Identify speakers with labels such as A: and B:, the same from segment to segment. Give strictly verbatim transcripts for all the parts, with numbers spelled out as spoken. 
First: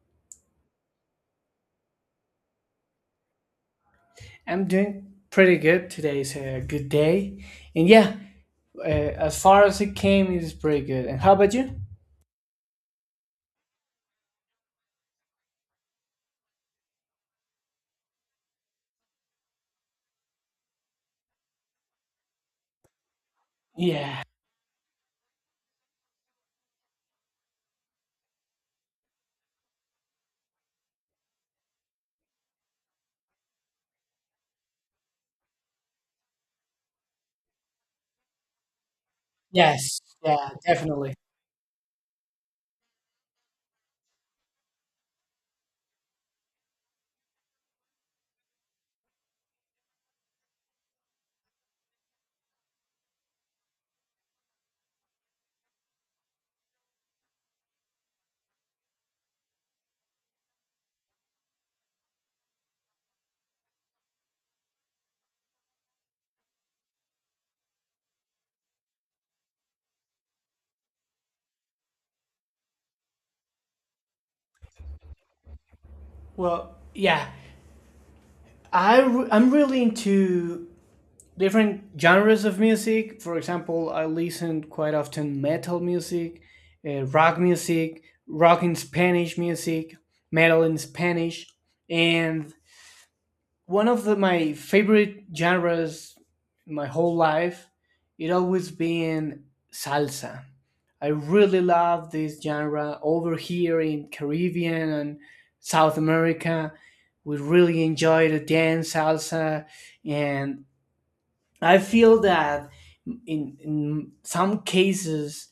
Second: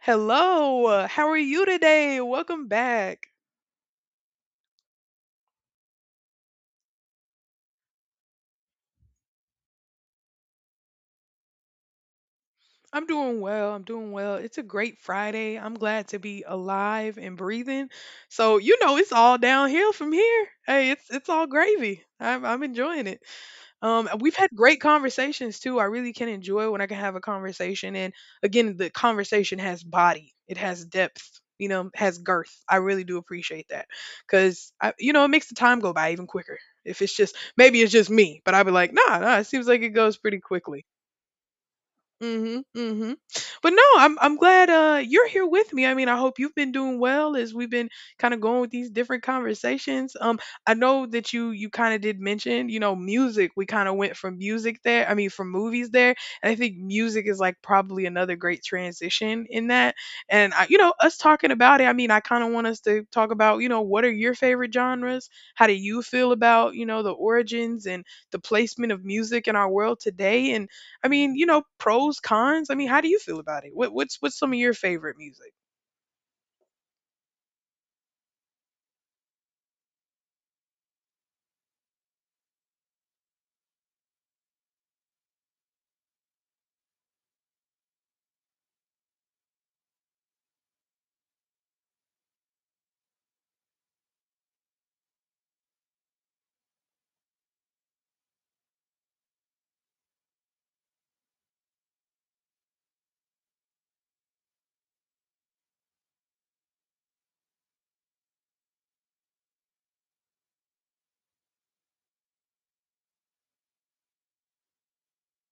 A: Hello, how are you today? Welcome back.
B: I'm doing pretty good. Today's a good day. And yeah, uh, as far as it came, it is pretty good. And how about you?
A: I'm doing well. I'm doing well. It's a great Friday. I'm glad to be alive and breathing. So, you know, it's all downhill from here. Hey, it's it's all gravy. I'm I'm enjoying it. Um, and
B: Yeah.
A: we've had great conversations too. I really can enjoy when I can have a conversation. And again, the conversation has body, it has depth, you know, has girth. I really do appreciate that because, you know, it makes the time go by even quicker. If it's just, maybe it's just me, but I'd be like, nah, nah, it seems like it
B: Yes.
A: goes pretty
B: Yeah,
A: quickly.
B: definitely.
A: Mhm, mhm. But no, I'm I'm glad uh you're here with me. I mean, I hope you've been doing well as we've been kind of going with these different conversations. Um, I know that you you kind of did mention, you know, music. We kind of went from music there. I mean, from movies there, and I think music is like probably another great transition in that. And I, you know, us talking about it. I mean, I kind of want us to talk about, you know, what are your favorite genres? How do you feel about, you know, the origins and the placement of music in our world today? And I mean, you know, pros, cons. I mean, how do you feel about it? What, what's what's some of your favorite music?
B: Well, yeah. I re- I'm really into different genres of music. For example, I listen quite often metal music, uh, rock music, rock in Spanish music, metal in Spanish, and one of the, my favorite genres my whole life it always been salsa. I really love this genre over here in Caribbean and South America. We really enjoy the dance salsa. And I feel that in, in some cases,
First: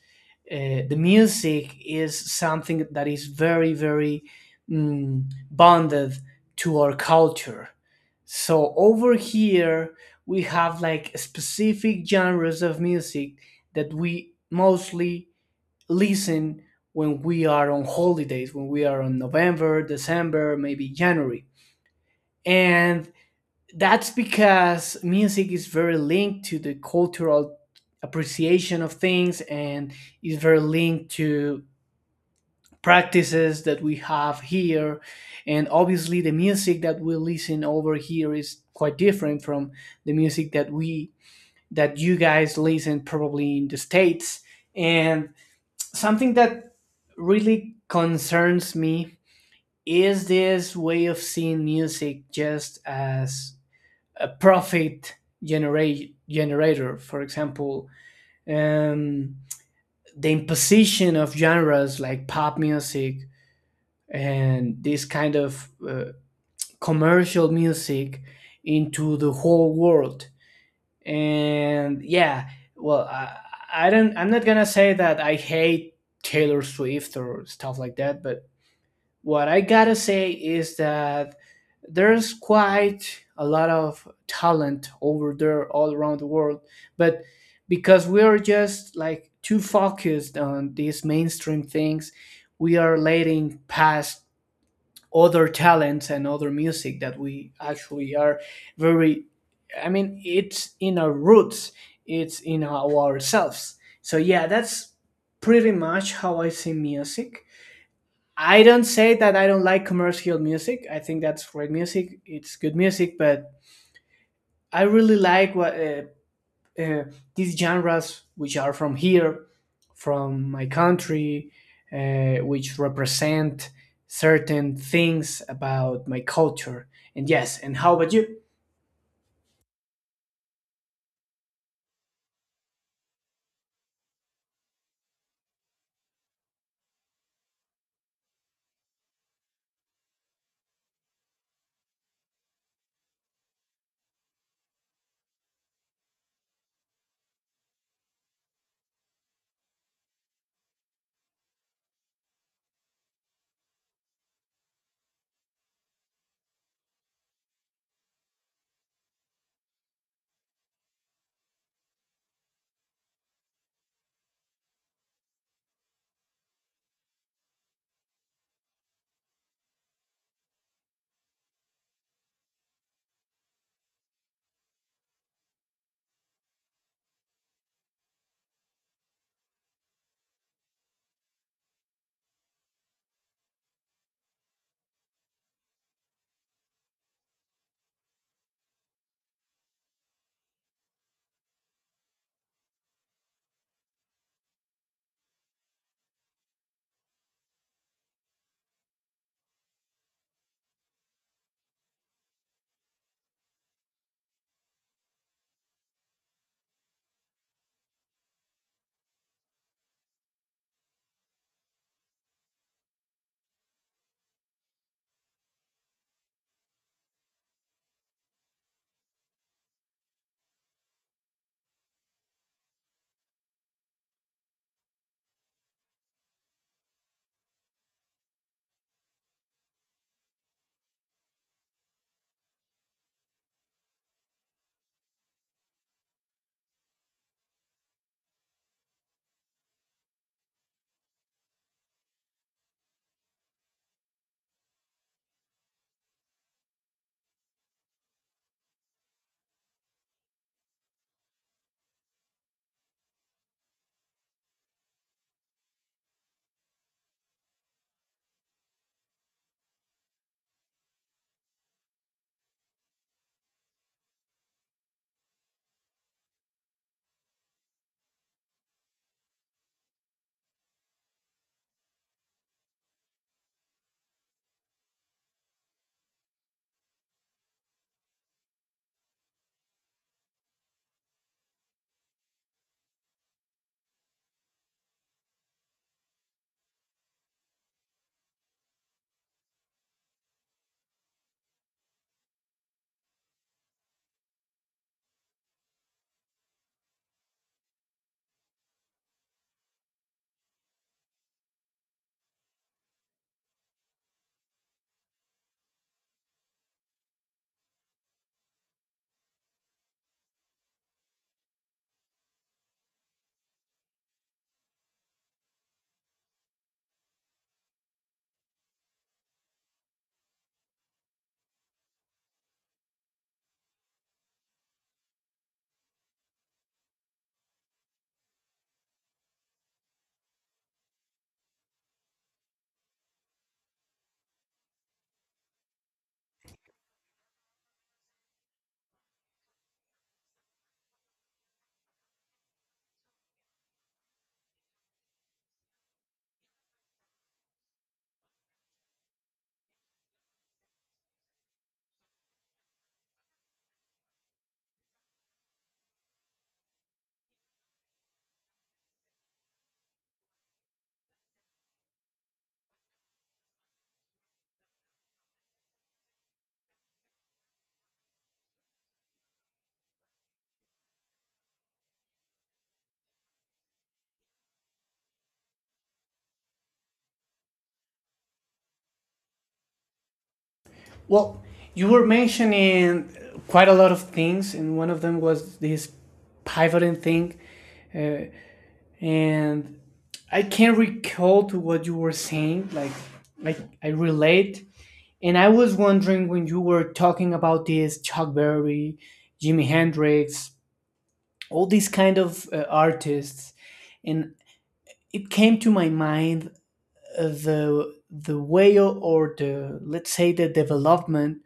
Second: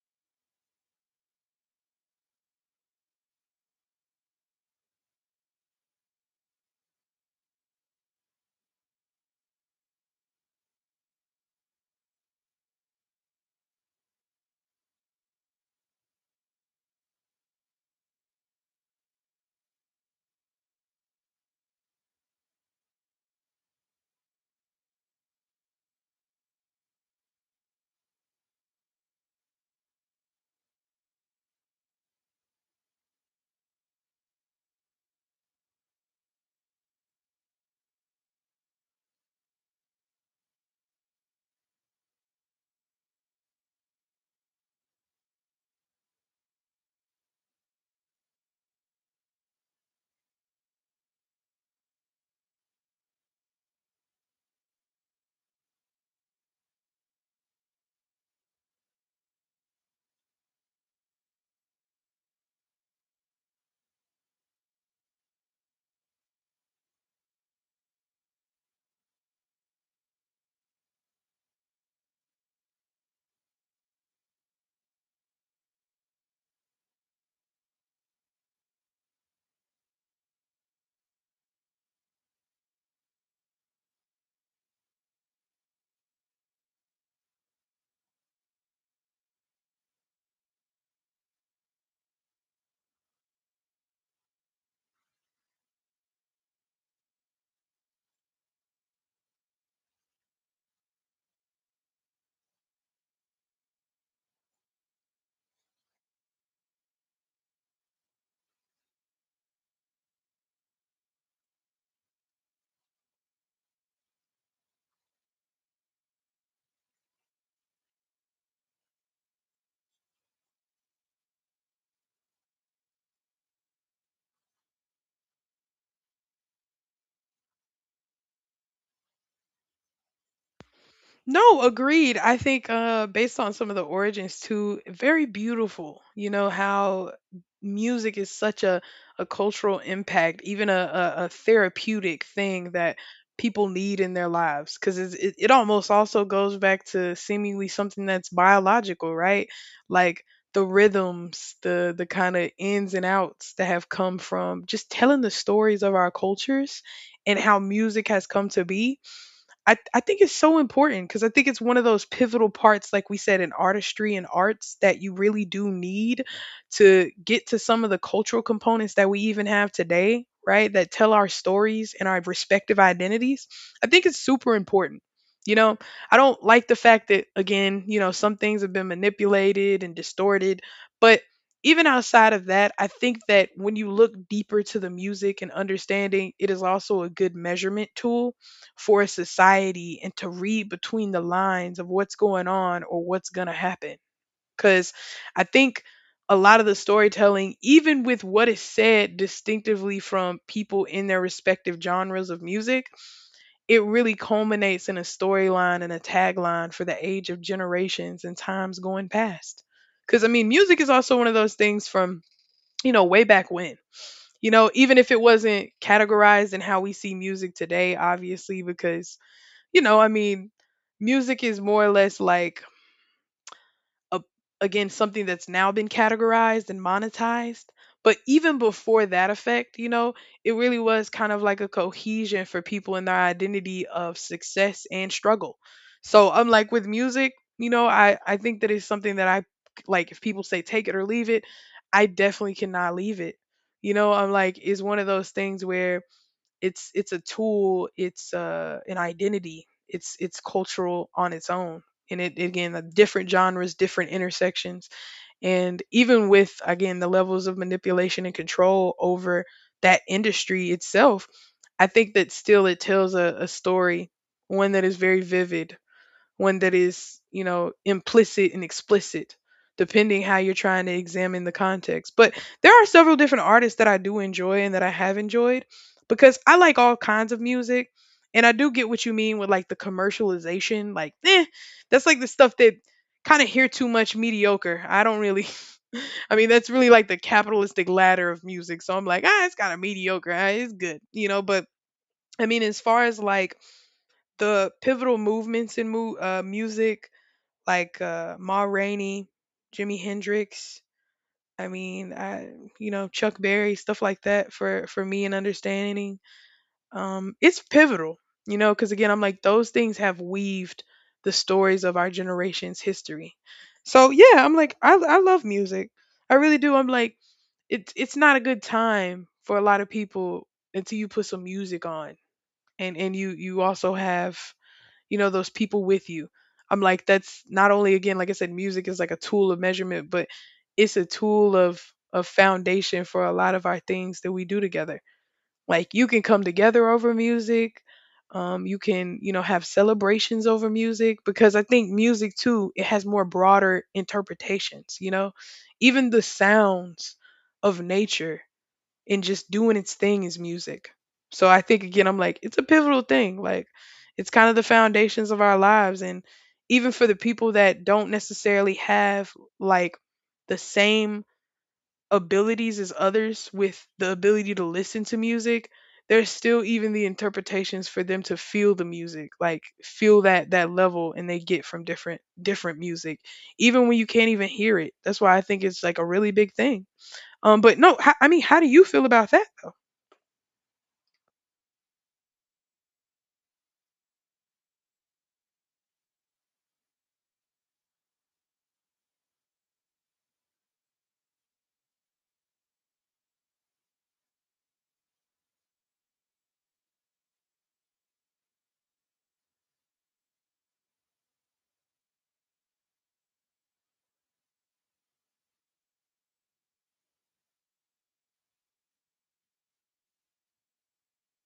B: uh, the music is something that is very, very mm, bonded to our culture. So over here, we have like specific genres of music that we mostly listen when we are on holidays, when we are on November, December, maybe January. And that's because music is very linked to the cultural appreciation of things and is very linked to practices that we have here. And obviously, the music that we listen over here is quite different from the music that we that you guys listen probably in the states. And something that really concerns me is this way of seeing music just as a profit generate generator. For example, um, the imposition of genres like pop music and this kind of uh, commercial music into the whole world. And yeah, well, I, I don't. I'm not gonna say that I hate Taylor Swift or stuff like that, but what I gotta say is that there's quite a lot of talent over there all around the world, but because we are just like too focused on these mainstream things, we are letting past other talents and other music that we actually are very. I mean, it's in our roots, it's in our ourselves. So yeah, that's pretty much how I see music. I don't say that I don't like commercial music. I think that's great music. It's good music, but I really like what uh, uh, these genres, which are from here, from my country, uh, which represent certain things about my culture. And yes, and how about you?
A: No, agreed. I think uh based on some of the origins too, very beautiful. You know how music is such a a cultural impact, even a a, a therapeutic thing that people need in their lives because it it almost also goes back to seemingly something that's biological, right? Like the rhythms, the the kind of ins and outs that have come from just telling the stories of our cultures and how music has come to be. I I think it's so important because I think it's one of those pivotal parts, like we said, in artistry and arts that you really do need to get to some of the cultural components that we even have today, right? That tell our stories and our respective identities. I think it's super important. You know, I don't like the fact that again, you know, some things have been manipulated and distorted, but even outside of that, I think that when you look deeper to the music and understanding, it is also a good measurement tool for society and to read between the lines of what's going on or what's going to happen. Because I think a lot of the storytelling, even with what is said distinctively from people in their respective genres of music, it really culminates in a storyline and a tagline for the age of generations and times going past. Because, I mean, music is also one of those things from, you know, way back when. You know, even if it wasn't categorized in how we see music today, obviously, because you know, I mean, music is more or less like a, again something that's now been categorized and monetized. But even before that effect, you know, it really was kind of like a cohesion for people in their identity of success and struggle. So I'm like with music, you know, I I think that it's something that I like. If people say take it or leave it, I definitely cannot leave it. You know, I'm like, it's one of those things where it's it's a tool. It's uh, an identity. It's it's cultural on its own. And it again, the different genres, different intersections, and even with again the levels of manipulation and control over that industry itself, I think that still it tells a, a story, one that is very vivid, one that is, you know, implicit and explicit, depending how you're trying to examine the context. But there are several different artists that I do enjoy and that I have enjoyed because I like all kinds of music. And I do get what you mean with like the commercialization. Like, eh, that's like the stuff that kind of hear too much mediocre. I don't really. I mean, that's really like the capitalistic ladder of music. So I'm like, ah, it's kind of mediocre. Ah, it's good, you know. But I mean, as far as like the pivotal movements in mu- uh, music like uh, Ma Rainey, Jimi Hendrix. I mean, I you know Chuck Berry stuff like that for for me and understanding. Um, it's pivotal, you know, because again, I'm like those things have weaved the stories of our generation's history. So yeah, I'm like I I love music, I really do. I'm like it's it's not a good time for a lot of people until you put some music on and and you you also have you know those people with you. I'm like that's not only again like I said music is like a tool of measurement, but it's a tool of of foundation for a lot of our things that we do together. Like you can come together over music. Um, you can you know have celebrations over music because I think music too it has more broader interpretations, you know, even the sounds of nature and just doing its thing is music. So I think again, I'm like, it's a pivotal thing. Like, it's kind of the foundations of our lives. And even for the people that don't necessarily have like the same abilities as others with the ability to listen to music, there's still even the interpretations for them to feel the music, like feel that that level and they get from different different music, even when you can't even hear it. That's why I think it's like a really big thing. Um, but no, ho- I mean, how do you feel about that?
B: Well, you were mentioning quite a lot of things, and one of them was this pivoting thing, and I can't recall to what you were saying. Like, like I relate, and I was wondering when you were talking about this Chuck Berry, Jimi Hendrix, all these kind of uh, artists, and it came to my mind uh, the the way or, or the let's say the development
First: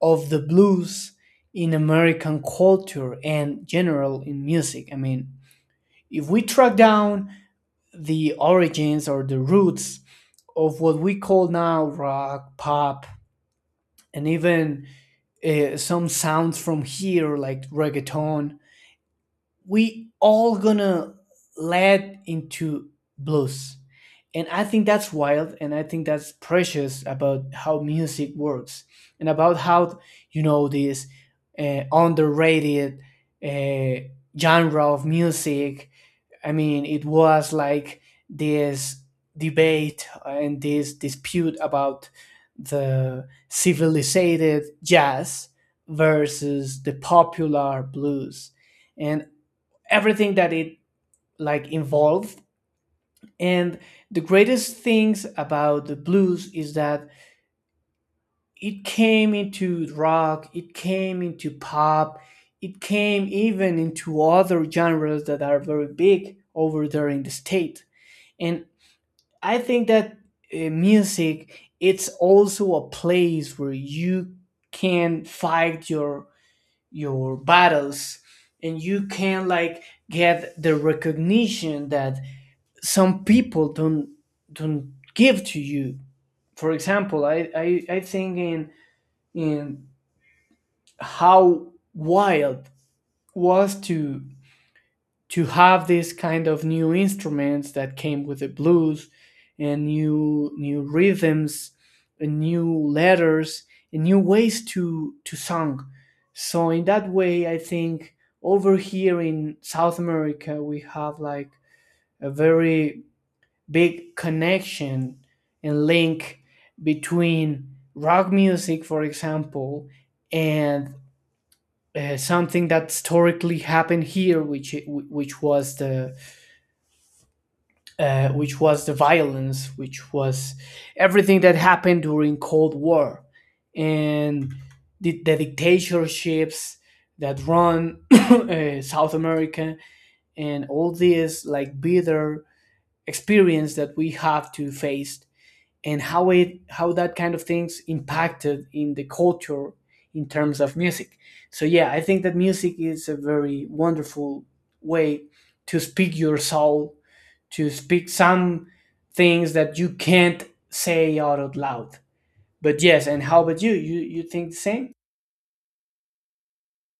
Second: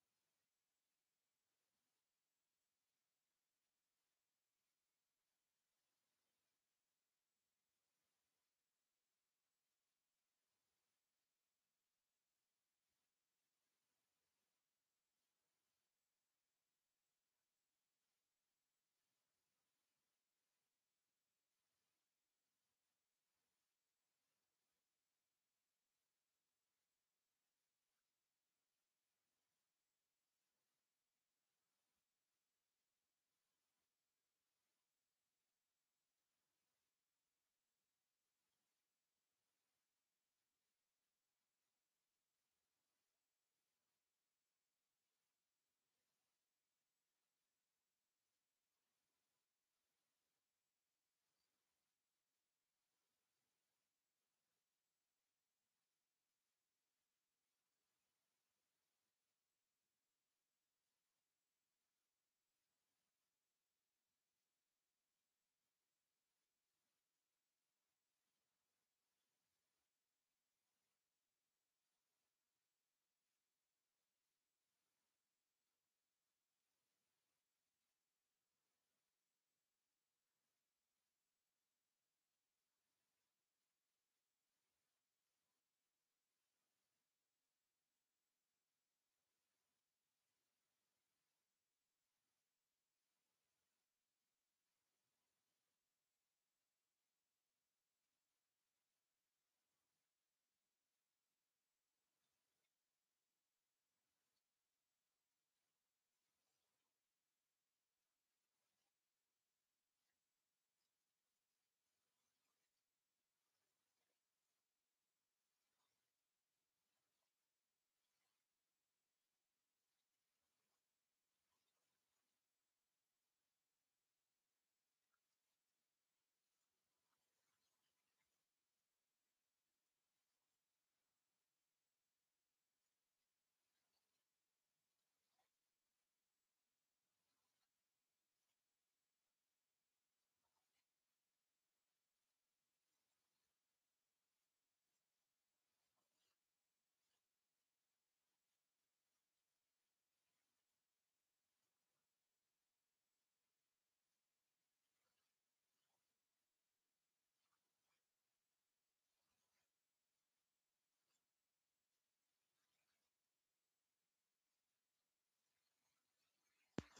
B: of the blues in American culture and general in music. I mean, if we track down the origins or the roots of what we call now rock, pop, and even uh, some sounds from here like reggaeton. We all gonna lead into blues, and I think that's wild, and I think that's precious about how music works, and about how you know this uh, underrated uh, genre of music. I mean, it was like this debate and this dispute about the civilized jazz versus the popular blues and everything that it like involved and the greatest things about the blues is that it came into rock, it came into pop, it came even into other genres that are very big over there in the state. And I think that uh, music it's also a place where you can fight your your battles and you can like get the recognition that some people don't don't give to you. For example, I I, I think in in how wild was to to have these kind of new instruments that came with the blues and new new rhythms and new letters and new ways to to song. So in that way I think over here in South America we have like a very big connection and link between rock music, for example, and uh, something that historically happened here, which which was the uh, which was the violence, which was everything that happened during Cold War, and the, the dictatorships that run uh, South America, and all this like bitter experience that we have to face and how it how that kind of things impacted in the culture in terms of music. So yeah, I think that music is a very wonderful way to speak your soul, to speak some things that you can't say out out loud. But yes, and how about you? You you think the same?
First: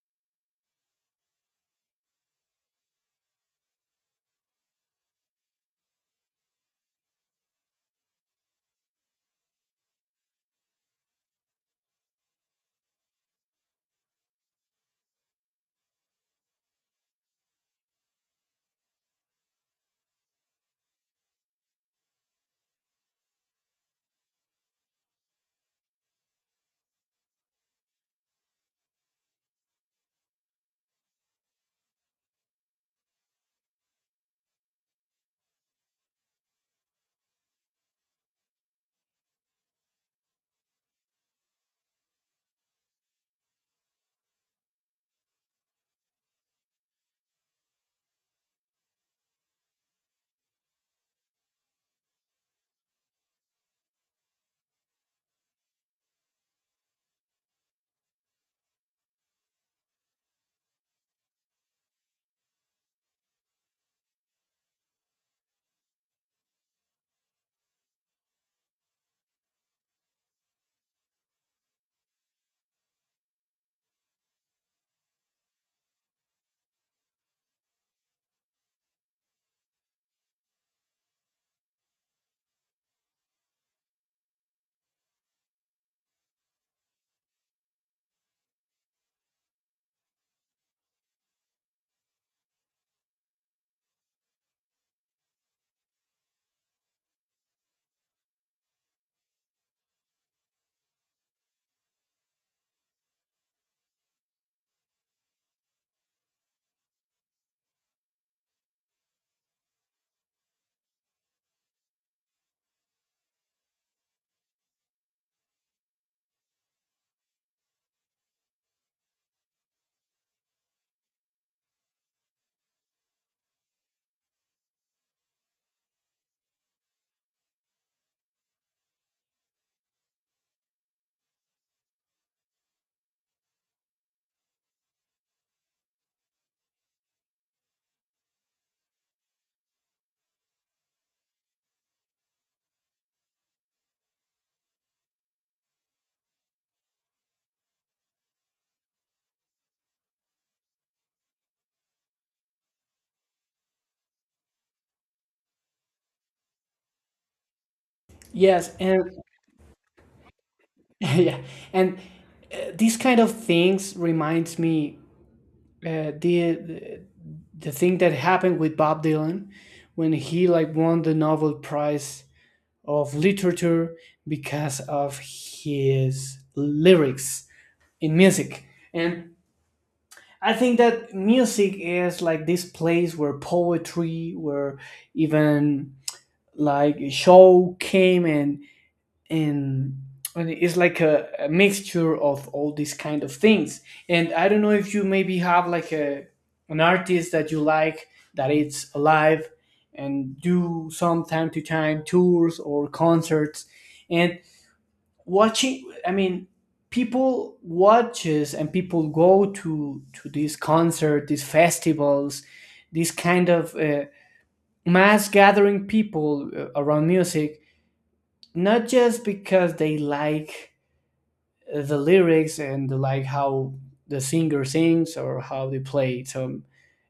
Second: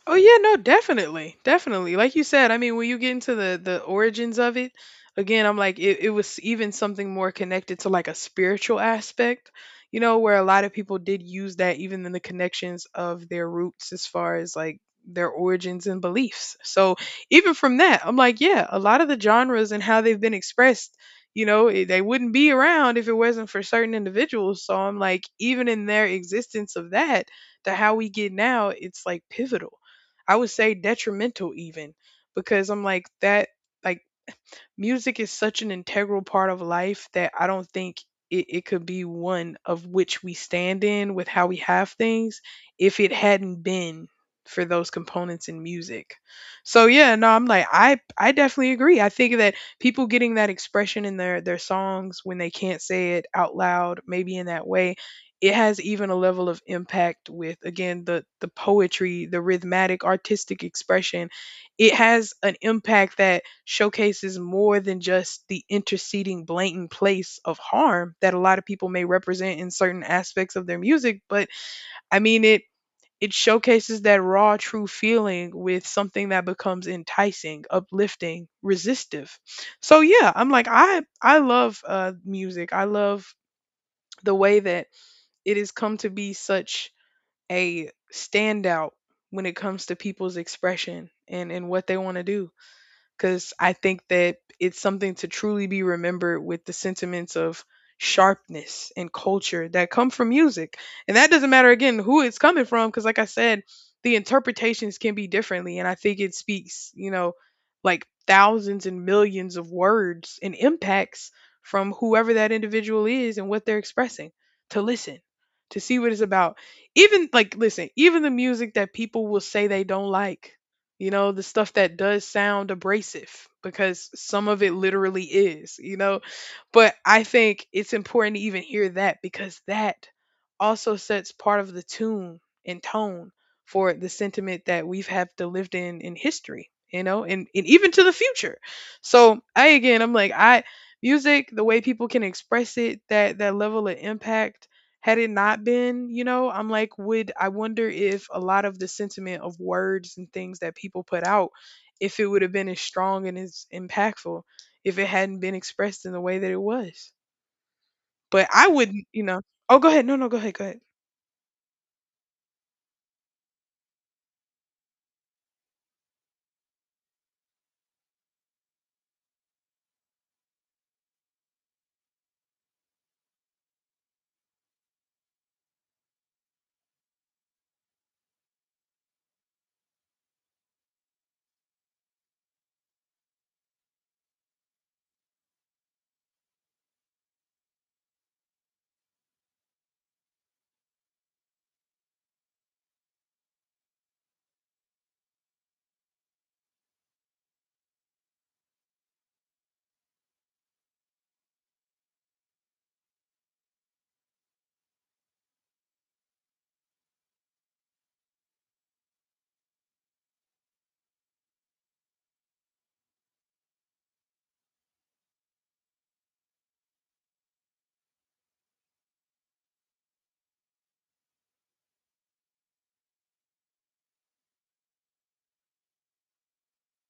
A: Oh yeah, no, definitely, definitely. Like you said, I mean, when you get into the the origins of it, again, I'm like, it, it was even something more connected to like a spiritual aspect, you know, where a lot of people did use that even in the connections of their roots as far as like their origins and beliefs. So even from that, I'm like, yeah, a lot of the genres and how they've been expressed, you know, eh, they wouldn't be around if it wasn't for certain individuals. So I'm like, even in their existence of that, to how we get now, it's like pivotal. I would say detrimental even because I'm like that like music is such an integral part of life that I don't think it, it could be one of which we stand in with how we have things if it hadn't been for those components in music. So yeah, no, I'm like I I definitely agree. I think that people getting that expression in their their songs when they can't say it out loud, maybe in that way, it has even a level of impact with again the the poetry, the rhythmic artistic expression. It has an impact that showcases more than just the interceding blatant place of harm that a lot of people may represent in certain aspects of their music, but I mean it it showcases that raw true feeling with something that becomes enticing, uplifting, resistive. So yeah, I'm like i i love uh music. I love the way that it has come to be such a standout when it comes to people's expression and and what they want to do because I think that it's something to truly be remembered with the sentiments of sharpness and culture that come from music. And that doesn't matter again who it's coming from, because like I said, the interpretations can be differently. And I think it speaks, you know, like thousands and millions of words and impacts from whoever that individual is and what they're expressing, to listen, to see what it's about. Even like, listen, even the music that people will say they don't like, you know, the stuff that does sound abrasive because some of it literally is, you know. But I think it's important to even hear that because that also sets part of the tune and tone for the sentiment that we've have to lived in in history, you know, and, and even to the future. So I again I'm like I music, the way people can express it, that that level of impact had it not been, you know, I'm like, would I wonder if a lot of the sentiment of words and things that people put out, if it would have been as strong and as impactful if it hadn't been expressed in the way that it was. But I
B: Yes,
A: wouldn't,
B: and
A: you know. Oh, go ahead. No, no, go ahead. Go ahead.
B: yeah, and uh, these kind of things reminds me uh, the the thing that happened with Bob Dylan when he like won the Nobel Prize of literature because of his lyrics in music. And I think that music is like this place where poetry, where even like show came and and and it's like a, a mixture of all these kind of things. And I don't know if you maybe have like a an artist that you like that it's alive and do some time to time tours or concerts. And watching, I mean, people watches and people go to to these concert, these festivals, these kind of uh, mass gathering people uh, around music, not just because they like the lyrics and like how the singer sings or how they play some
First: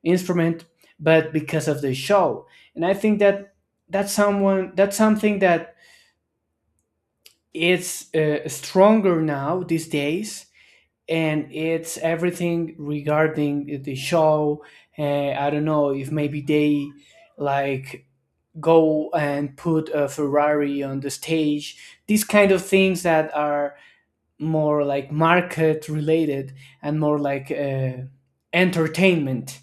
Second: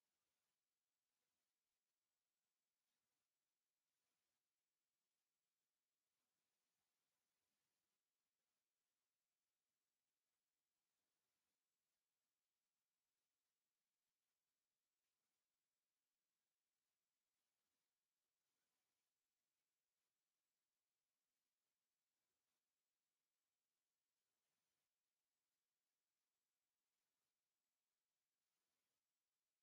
B: instrument, but because of the show. And I think that that's someone that's something that it's uh, stronger now these days, and it's everything regarding the show. uh, I don't know if maybe they like go and put a Ferrari on the stage, these kind of things that are more like market related and more like uh, entertainment.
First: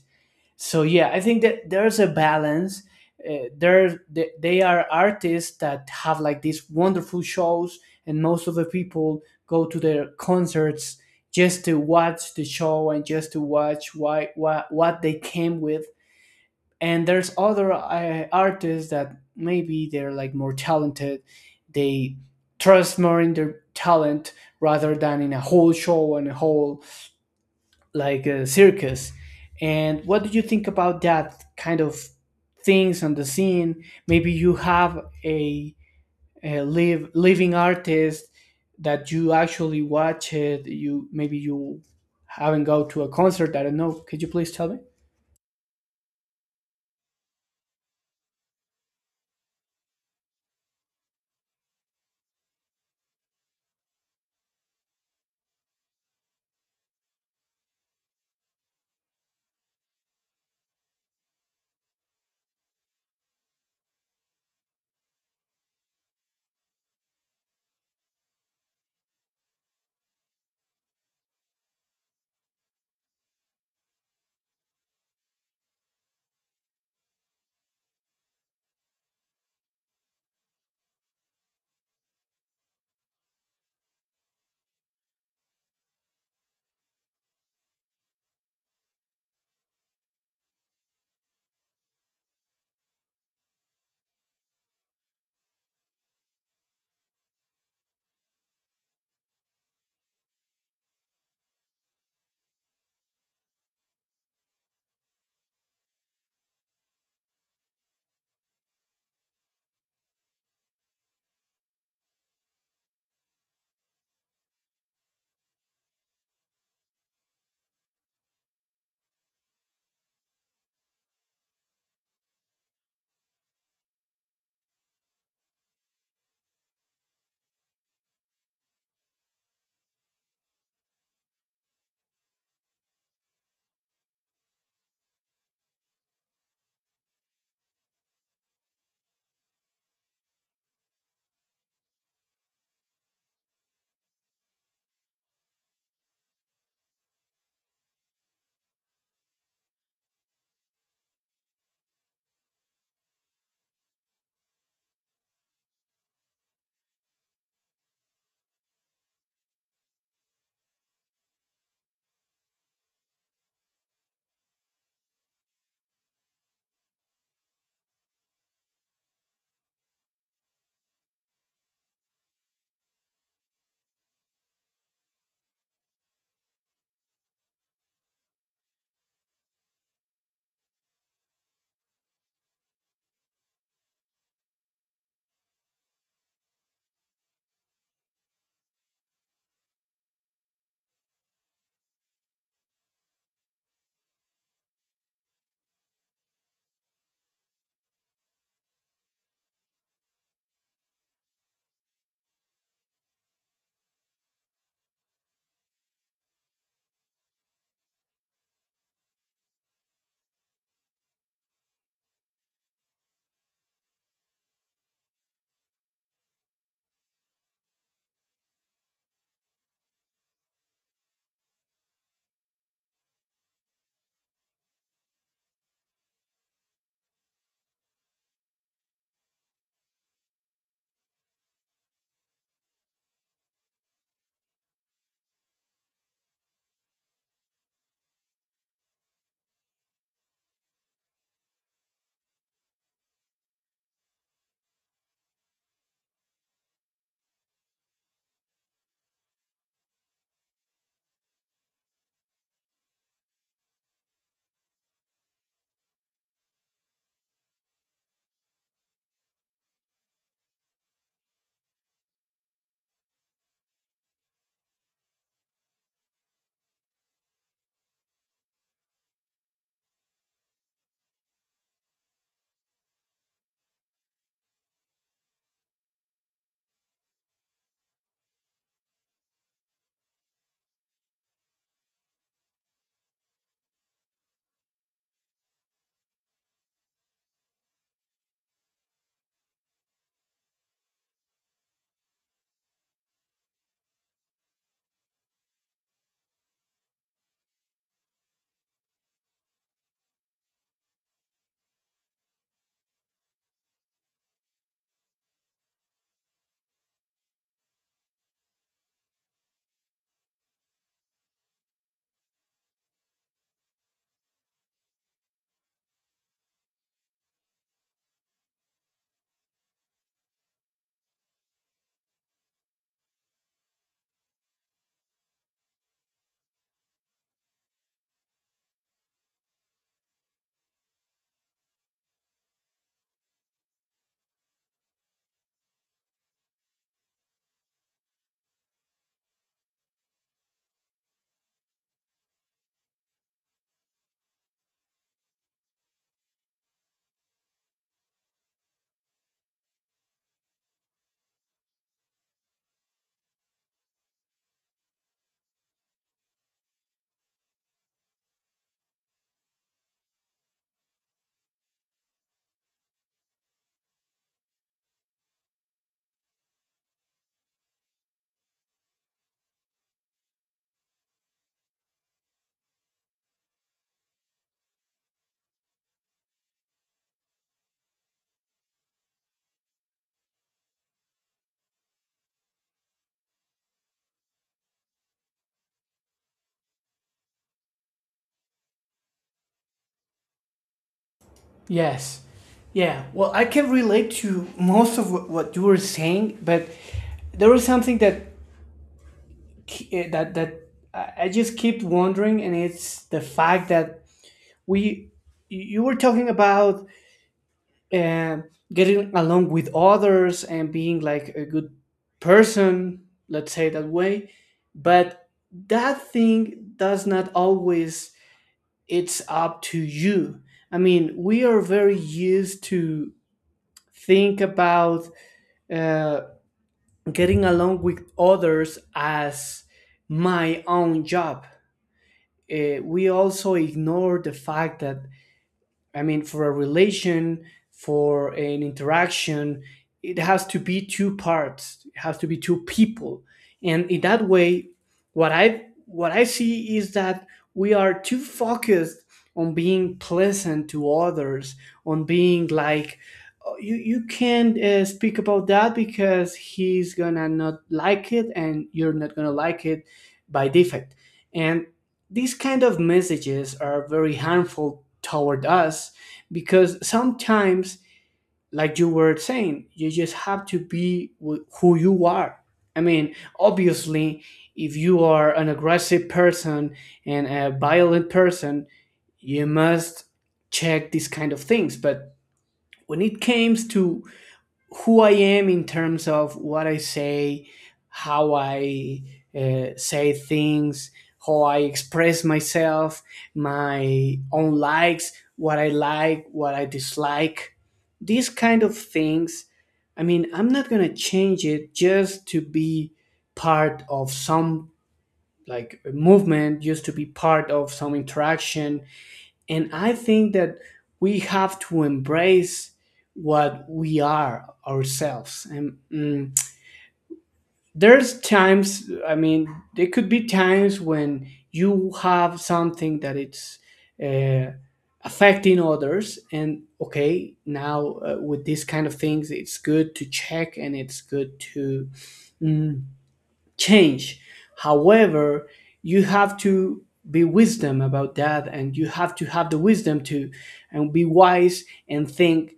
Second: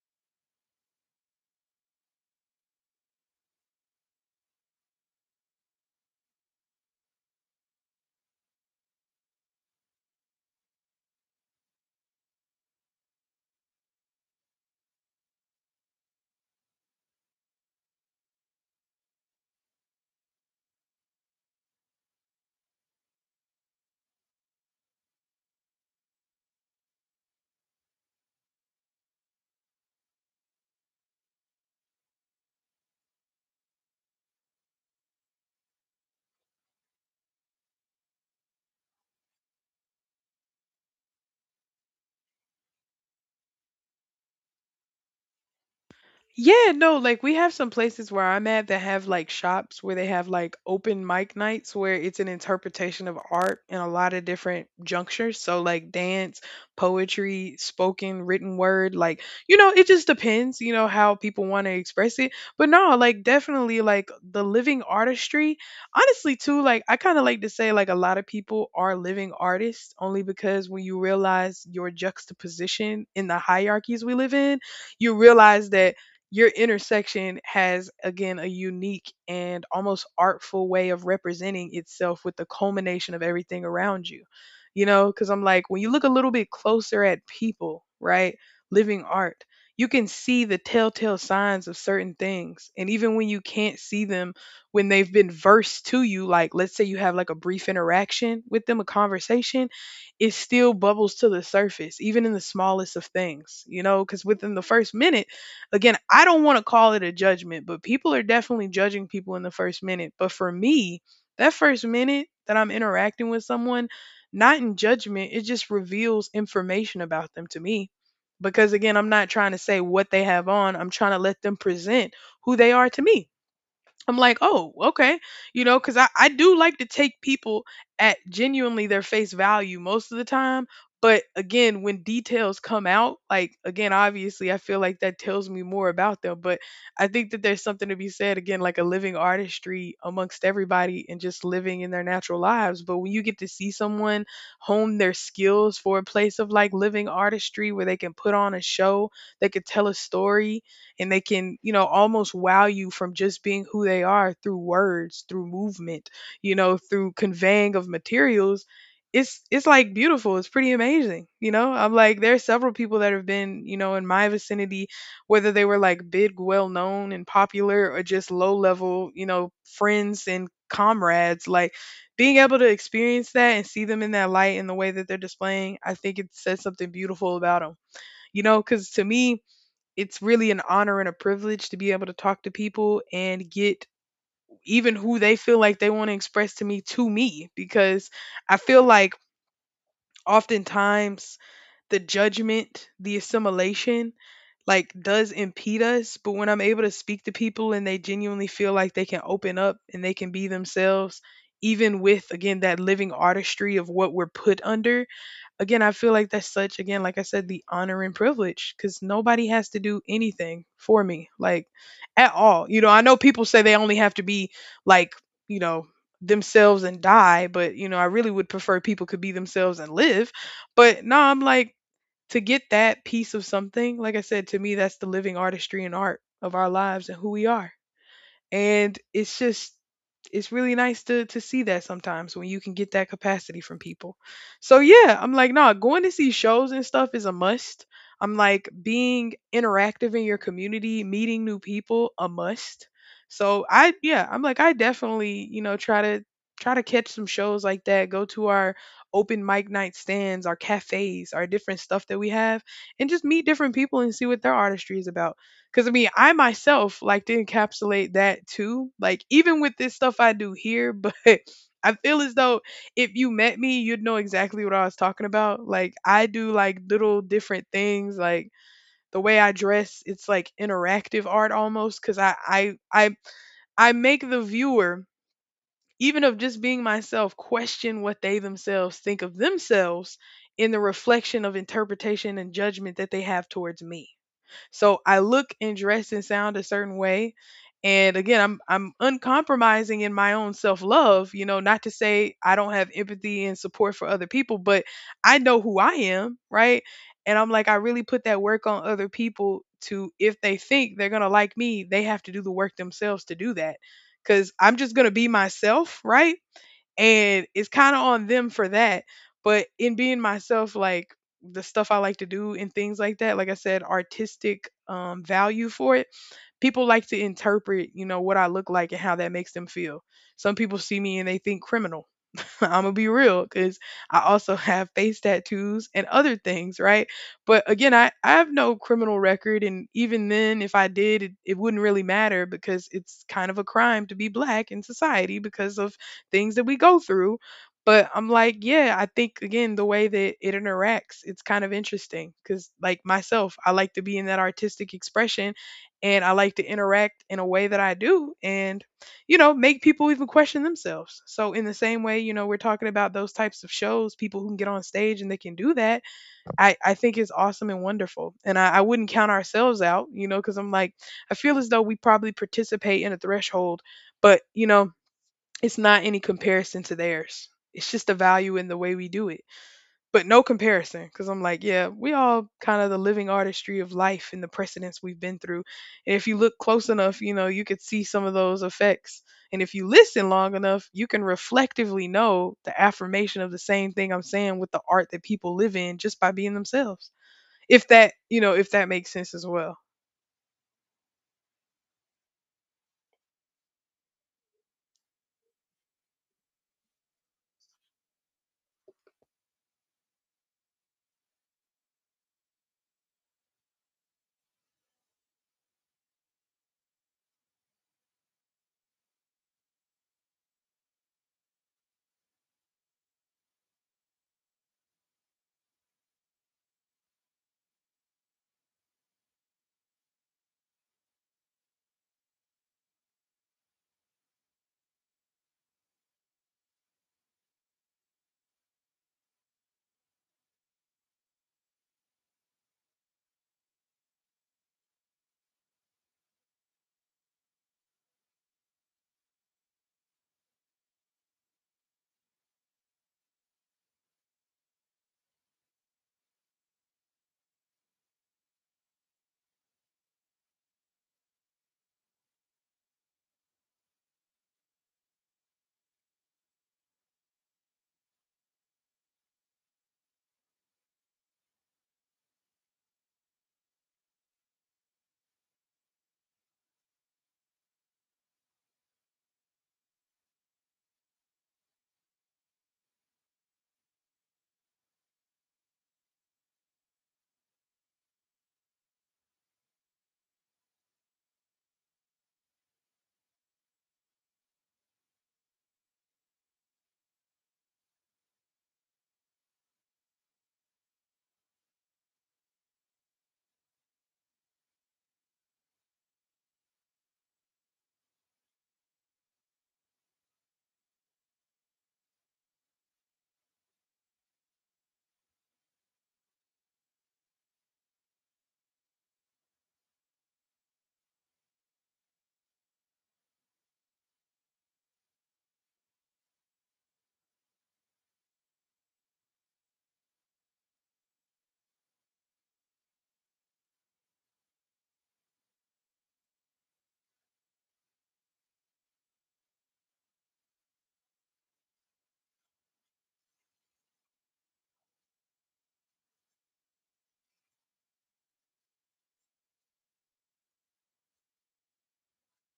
B: So yeah, I think that there's a balance. Uh, there, th- they are artists that have like these wonderful shows, and most of the people go to their concerts just to watch the show and just to watch why, why what they came with. And there's other uh, artists that maybe they're like more talented. They trust more in their talent rather than in a whole show and a whole like a circus. And what do you think about that kind of things on the scene? Maybe you have a, a live living artist that you actually watch it. You maybe you haven't go to a concert, I don't know, could you please tell me?
A: Yeah, no, like we have some places where I'm at that have like shops where they have like open mic nights where it's an interpretation of art in a lot of different junctures. So like dance, poetry, spoken, written word, like, you know, it just depends, you know, how people want to express it. But no, like definitely like the living artistry. Honestly, too, like I kind of like to say like a lot of people are living artists only because when you realize your juxtaposition in the hierarchies we live in, you realize that your intersection has again a unique and almost artful way of representing itself with the culmination of everything around you. You know, because I'm like, when you look a little bit closer at people, right, living art, you can see the telltale signs of certain things, and even when you can't see them, when they've been versed to you, like let's say you have like a brief interaction with them, a conversation, it still bubbles to the surface even in the smallest of things, you know, because within the first minute, again, I don't want to call it a judgment, but people are definitely judging people in the first minute. But for me, that first minute that I'm interacting with someone, not in judgment, it just reveals information about them to me. Because again, I'm not trying to say what they have on, I'm trying to let them present who they are to me. I'm like, oh, okay. You know, because I, I do like to take people at genuinely their face value most of the time. But again, when details come out, like, again, obviously, I feel like that tells me more about them. But I think that there's something to be said, again, like a living artistry amongst everybody and just living in their natural lives. But when you get to see someone hone their skills for a place of like living artistry where they can put on a show, they could tell a story, and they can, you know, almost wow you from just being who they are through words, through movement, you know, through conveying of materials. It's it's like beautiful. It's pretty amazing. You know, I'm like there are several people that have been, you know, in my vicinity, whether they were like big, well known and popular or just low level, you know, friends and comrades, like being able to experience that and see them in that light and the way that they're displaying, I think it says something beautiful about them. You know, because to me, it's really an honor and a privilege to be able to talk to people and get even who they feel like they want to express to me to me, because I feel like oftentimes the judgment, the assimilation, like does impede us. But when I'm able to speak to people and they genuinely feel like they can open up and they can be themselves, even with again that living artistry of what we're put under, again, I feel like that's such, again, like I said, the honor and privilege, because nobody has to do anything for me, like at all. You know, I know people say they only have to be like, you know, themselves and die, but, you know, I really would prefer people could be themselves and live. But no, I'm like, to get that piece of something, like I said, to me, that's the living artistry and art of our lives and who we are, and it's just, it's really nice to to see that sometimes when you can get that capacity from people. So yeah, I'm like, nah, going to see shows and stuff is a must. I'm like being interactive in your community, meeting new people, a must. So I, yeah, I'm like I definitely, you know, try to try to catch some shows like that, go to our open mic night stands, our cafes, our different stuff that we have, and just meet different people and see what their artistry is about. Because I mean, I myself like to encapsulate that too. Like, even with this stuff I do here, but I feel as though if you met me, you'd know exactly what I was talking about. Like, I do like little different things. Like, the way I dress, it's like interactive art almost because I, I, I, I make the viewer, even of just being myself, question what they themselves think of themselves in the reflection of interpretation and judgment that they have towards me. So I look and dress and sound a certain way. And again, I'm I'm uncompromising in my own self-love, you know, not to say I don't have empathy and support for other people, but I know who I am, right? And I'm like, I really put that work on other people to if they think they're gonna like me, they have to do the work themselves to do that. Cause I'm just gonna be myself, right? And it's kind of on them for that, but in being myself, like the stuff I like to do and things like that, like I said, artistic um value for it, people like to interpret, you know, what I look like and how that makes them feel. Some people see me and they think criminal. I'm gonna be real because I also have face tattoos and other things, right? But again, I, I have no criminal record, and even then, if I did, it, it wouldn't really matter because it's kind of a crime to be black in society because of things that we go through. But I'm like, yeah, I think again, the way that it interacts, it's kind of interesting because, like myself, I like to be in that artistic expression and I like to interact in a way that I do. And you know, make people even question themselves. So, in the same way, you know, we're talking about those types of shows, people who can get on stage and they can do that. I, I think is awesome and wonderful. And I, I wouldn't count ourselves out, you know, because I'm like, I feel as though we probably participate in a threshold, but, you know, it's not any comparison to theirs. It's just the value in the way we do it, but no comparison, because I'm like, yeah, we all kind of the living artistry of life and the precedents we've been through. And if you look close enough, you know, you could see some of those effects. And if you listen long enough, you can reflectively know the affirmation of the same thing I'm saying with the art that people live in just by being themselves, if that, you know, if that makes sense as well.
B: Yes. Yeah. Well, I can relate to most of what what you were saying, but there was something that ke- eh, that that I I just keep wondering, and it's the fact that we you were talking about um getting along with others and being like a good person, let's say that way, but that thing does not always it's up to you. I mean, we are very used to think about uh, getting along with others as my own job. Uh, we also ignore the fact that I mean, for a relation, for an interaction, it has to be two parts. It has to be two people, and in that way, what I what I see is that we are too focused on being pleasant to others, on being like, "Oh, you you can't uh, speak about that because he's gonna not like it, and you're not gonna like it by defect, and these kind of messages are very harmful toward us because sometimes, like you were saying, you just have to be wh- who you are. I mean, obviously, if you are an aggressive person and a violent person, you must check these kind of things. But when it comes to who I am in terms of what I say, how I uh, say things, how I express myself, my own likes, what I like, what I dislike, these kind of things. I mean, I'm not going to change it just to be part of some like movement, just to be part of some interaction. And I think that we have to embrace what we are ourselves. And mm, there's times, I mean, there could be times when you have something that it's uh, affecting others. And okay, now uh, with these kind of things, it's good to check and it's good to mm, change. However, you have to be wisdom about that and you have to have the wisdom to and be wise and think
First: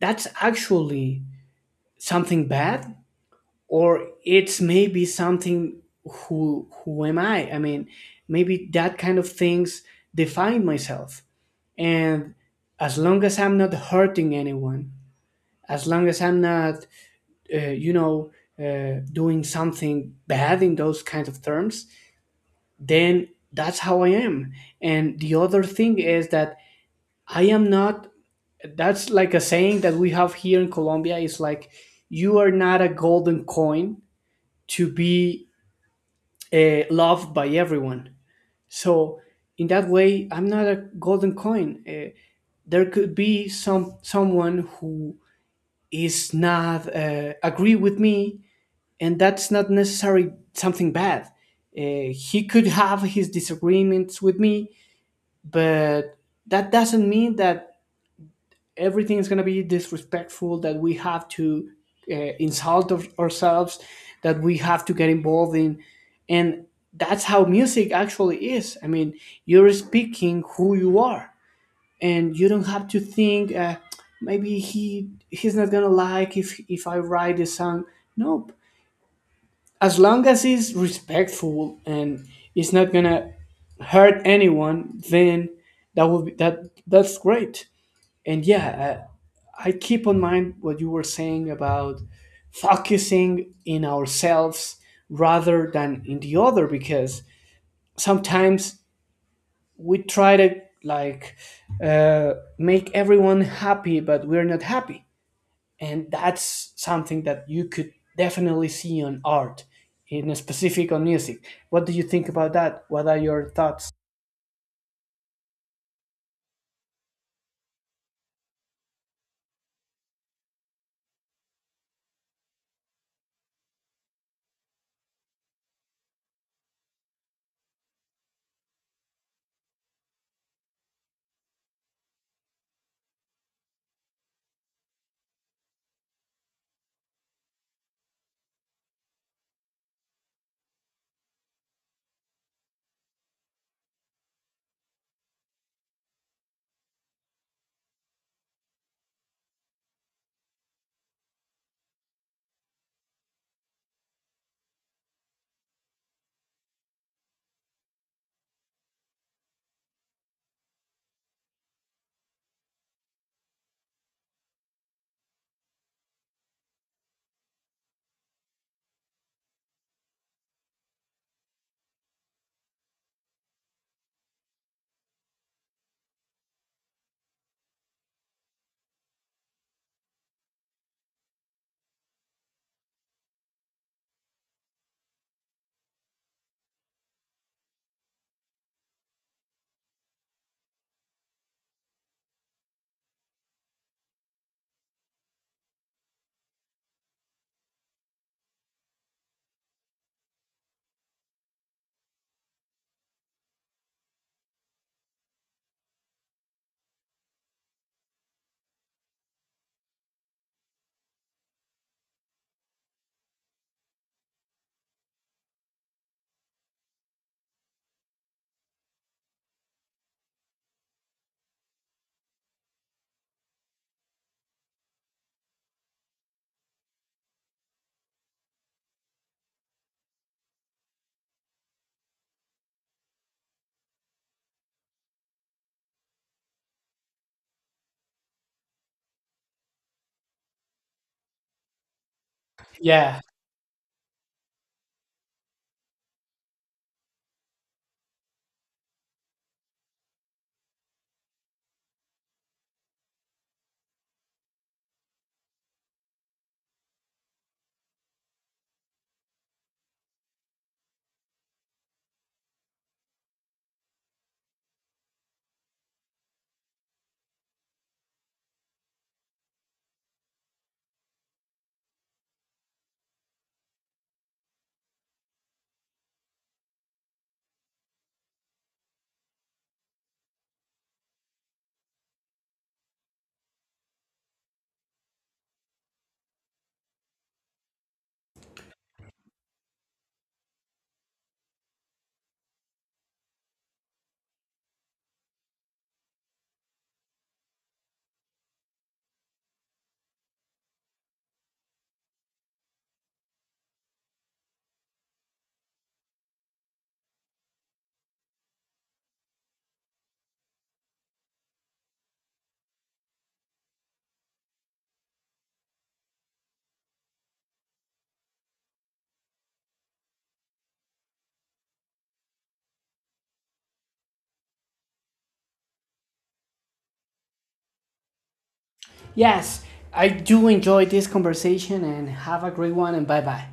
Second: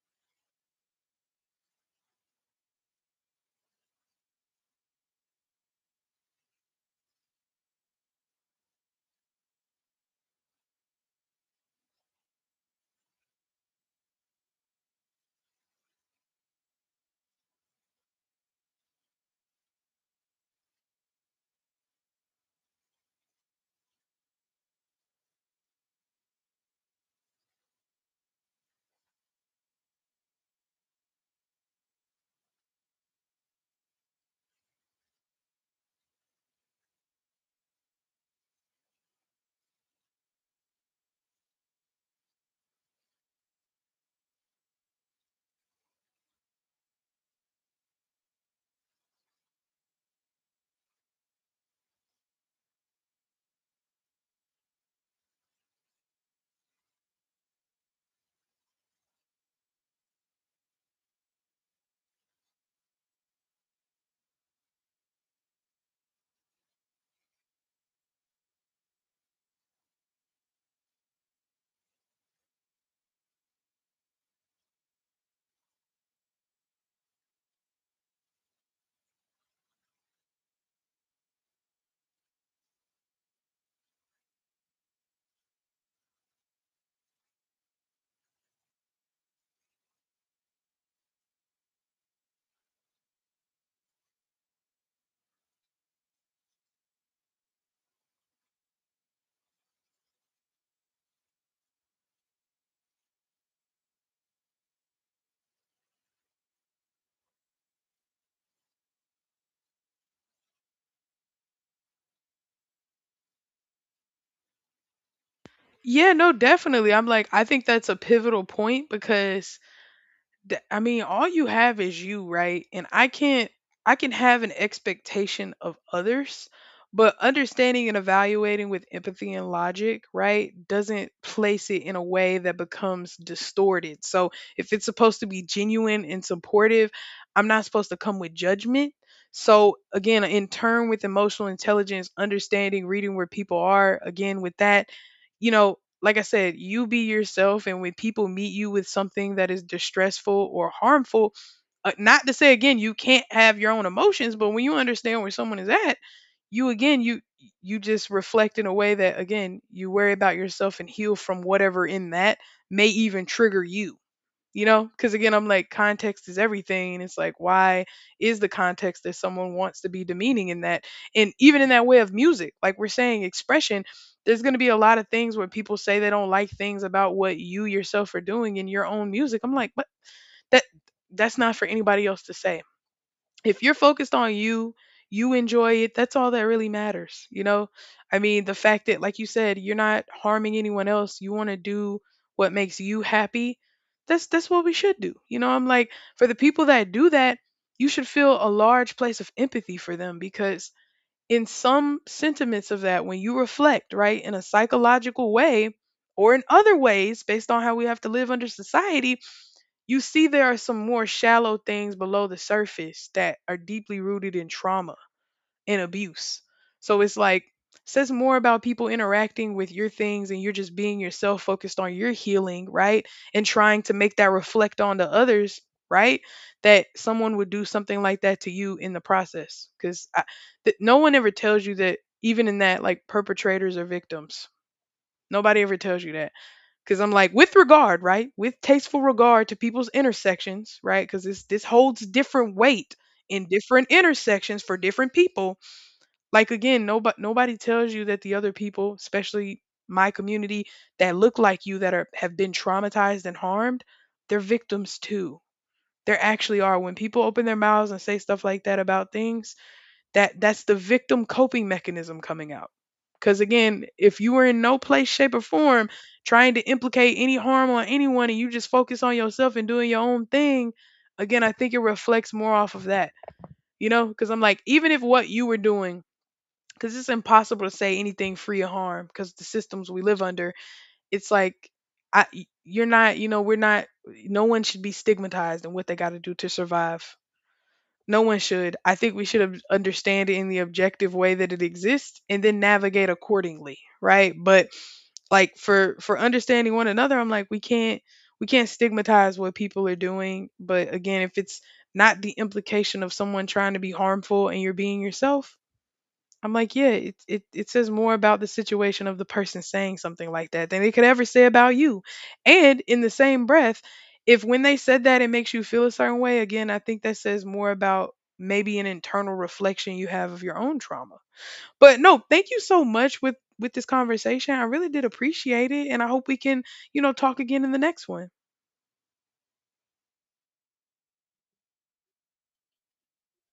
B: that's actually something bad or it's maybe something who who am I? I mean, maybe that kind of things define myself. And as long as I'm not hurting anyone, as long as I'm not, uh, you know, uh, doing something bad in those kinds of terms, then that's how I am. And the other thing is that I am not, that's like a saying that we have here in Colombia is like, you are not a golden coin to be uh, loved by everyone. So, in that way, I'm not a golden coin. Uh, there could be some someone who is not uh, agree with me, and that's not necessarily something bad. Uh, he could have his disagreements with me, but that doesn't mean that everything is going to be disrespectful, that we have to uh, insult our- ourselves, that we have to get involved in. And that's how music actually is. I mean, you're speaking who you are, and you don't have to think uh, maybe he he's not gonna like if if I write a song. No, as long as it's respectful and it's not gonna hurt anyone, then that will be, that that's great. And yeah, I, I keep on mind what you were saying about focusing in ourselves rather than in the other, because sometimes we try to like uh, make everyone happy, but we're not happy. And that's something that you could definitely see on art, in specific on music. What do you think about that? What are your thoughts?
A: Yeah, no, definitely, I'm like, I think that's a pivotal point because Th I mean, all you have is you, right? And I can't I can have an expectation of others, but understanding and evaluating with empathy and logic, right, doesn't place it in a way that becomes distorted. So if it's supposed to be genuine and supportive, I'm not supposed to come with judgment. So again, in turn with emotional intelligence, understanding, reading where people are, again with that, you know, like I said, you be yourself. And when people meet you with something that is distressful or harmful, uh, not to say again, you can't have your own emotions, but when you understand where someone is at, you again, you, you just reflect in a way that again, you worry about yourself and heal from whatever in that may even trigger you. You know, because again, I'm like, context is everything, and it's like, why is the context that someone wants to be demeaning in that? And even in that way of music, like we're saying, expression, there's going to be a lot of things where people say they don't like things about what you yourself are doing in your own music. I'm like, but that that's not for anybody else to say. If you're focused on you, you enjoy it, that's all that really matters, you know? I mean, the fact that, like you said, you're not harming anyone else, you want to do what makes you happy, that's that's what we should do. You know, I'm like, for the people that do that, you should feel a large place of empathy for them because in some sentiments of that, when you reflect, right, in a psychological way or in other ways, based on how we have to live under society, you see, there are some more shallow things below the surface that are deeply rooted in trauma and abuse. So it's like, says more about people interacting with your things and you're just being yourself focused on your healing, right? And trying to make that reflect on the others, right? That someone would do something like that to you in the process. Because th- no one ever tells you that, even in that, like perpetrators are victims. Nobody ever tells you that, because I'm like, with regard, right? With tasteful regard to people's intersections, right? Because this this holds different weight
B: Yeah.
A: in different intersections for different people. Like again, nobody nobody tells you that the other people, especially my community, that look like you that are have been traumatized and harmed, they're victims too. There actually are. When people open their mouths and say stuff like that about things, that that's the victim coping mechanism coming out. Cuz again, if you were in no place shape or form trying to implicate any harm on anyone and you just focus on yourself and doing your own thing, again, I think it reflects more off of that. You know, cuz I'm like even if what you were doing, cuz it's impossible to say anything free of harm cuz the systems we live under, it's like I you're not, you know, we're not no one should be stigmatized in what they got to do to survive. No one should. I think we should ob- understand it in the objective way that it exists and then navigate accordingly, right? But like for for understanding one another, I'm like we can't we can't stigmatize what people are doing, but again, if it's not the implication of someone trying to be harmful and you're being yourself, I'm like, yeah, it, it, it says more about the situation of the person saying something like that than they could ever say about you. And in the same breath, if when they said that, it makes you feel a certain way, again, I think that says more about maybe an internal reflection you have of your own trauma. But no, thank you so much with with this conversation. I really did appreciate it, and I hope we can, you know, talk again in the next one.
B: Yes, I do enjoy this conversation and have a great one and bye bye.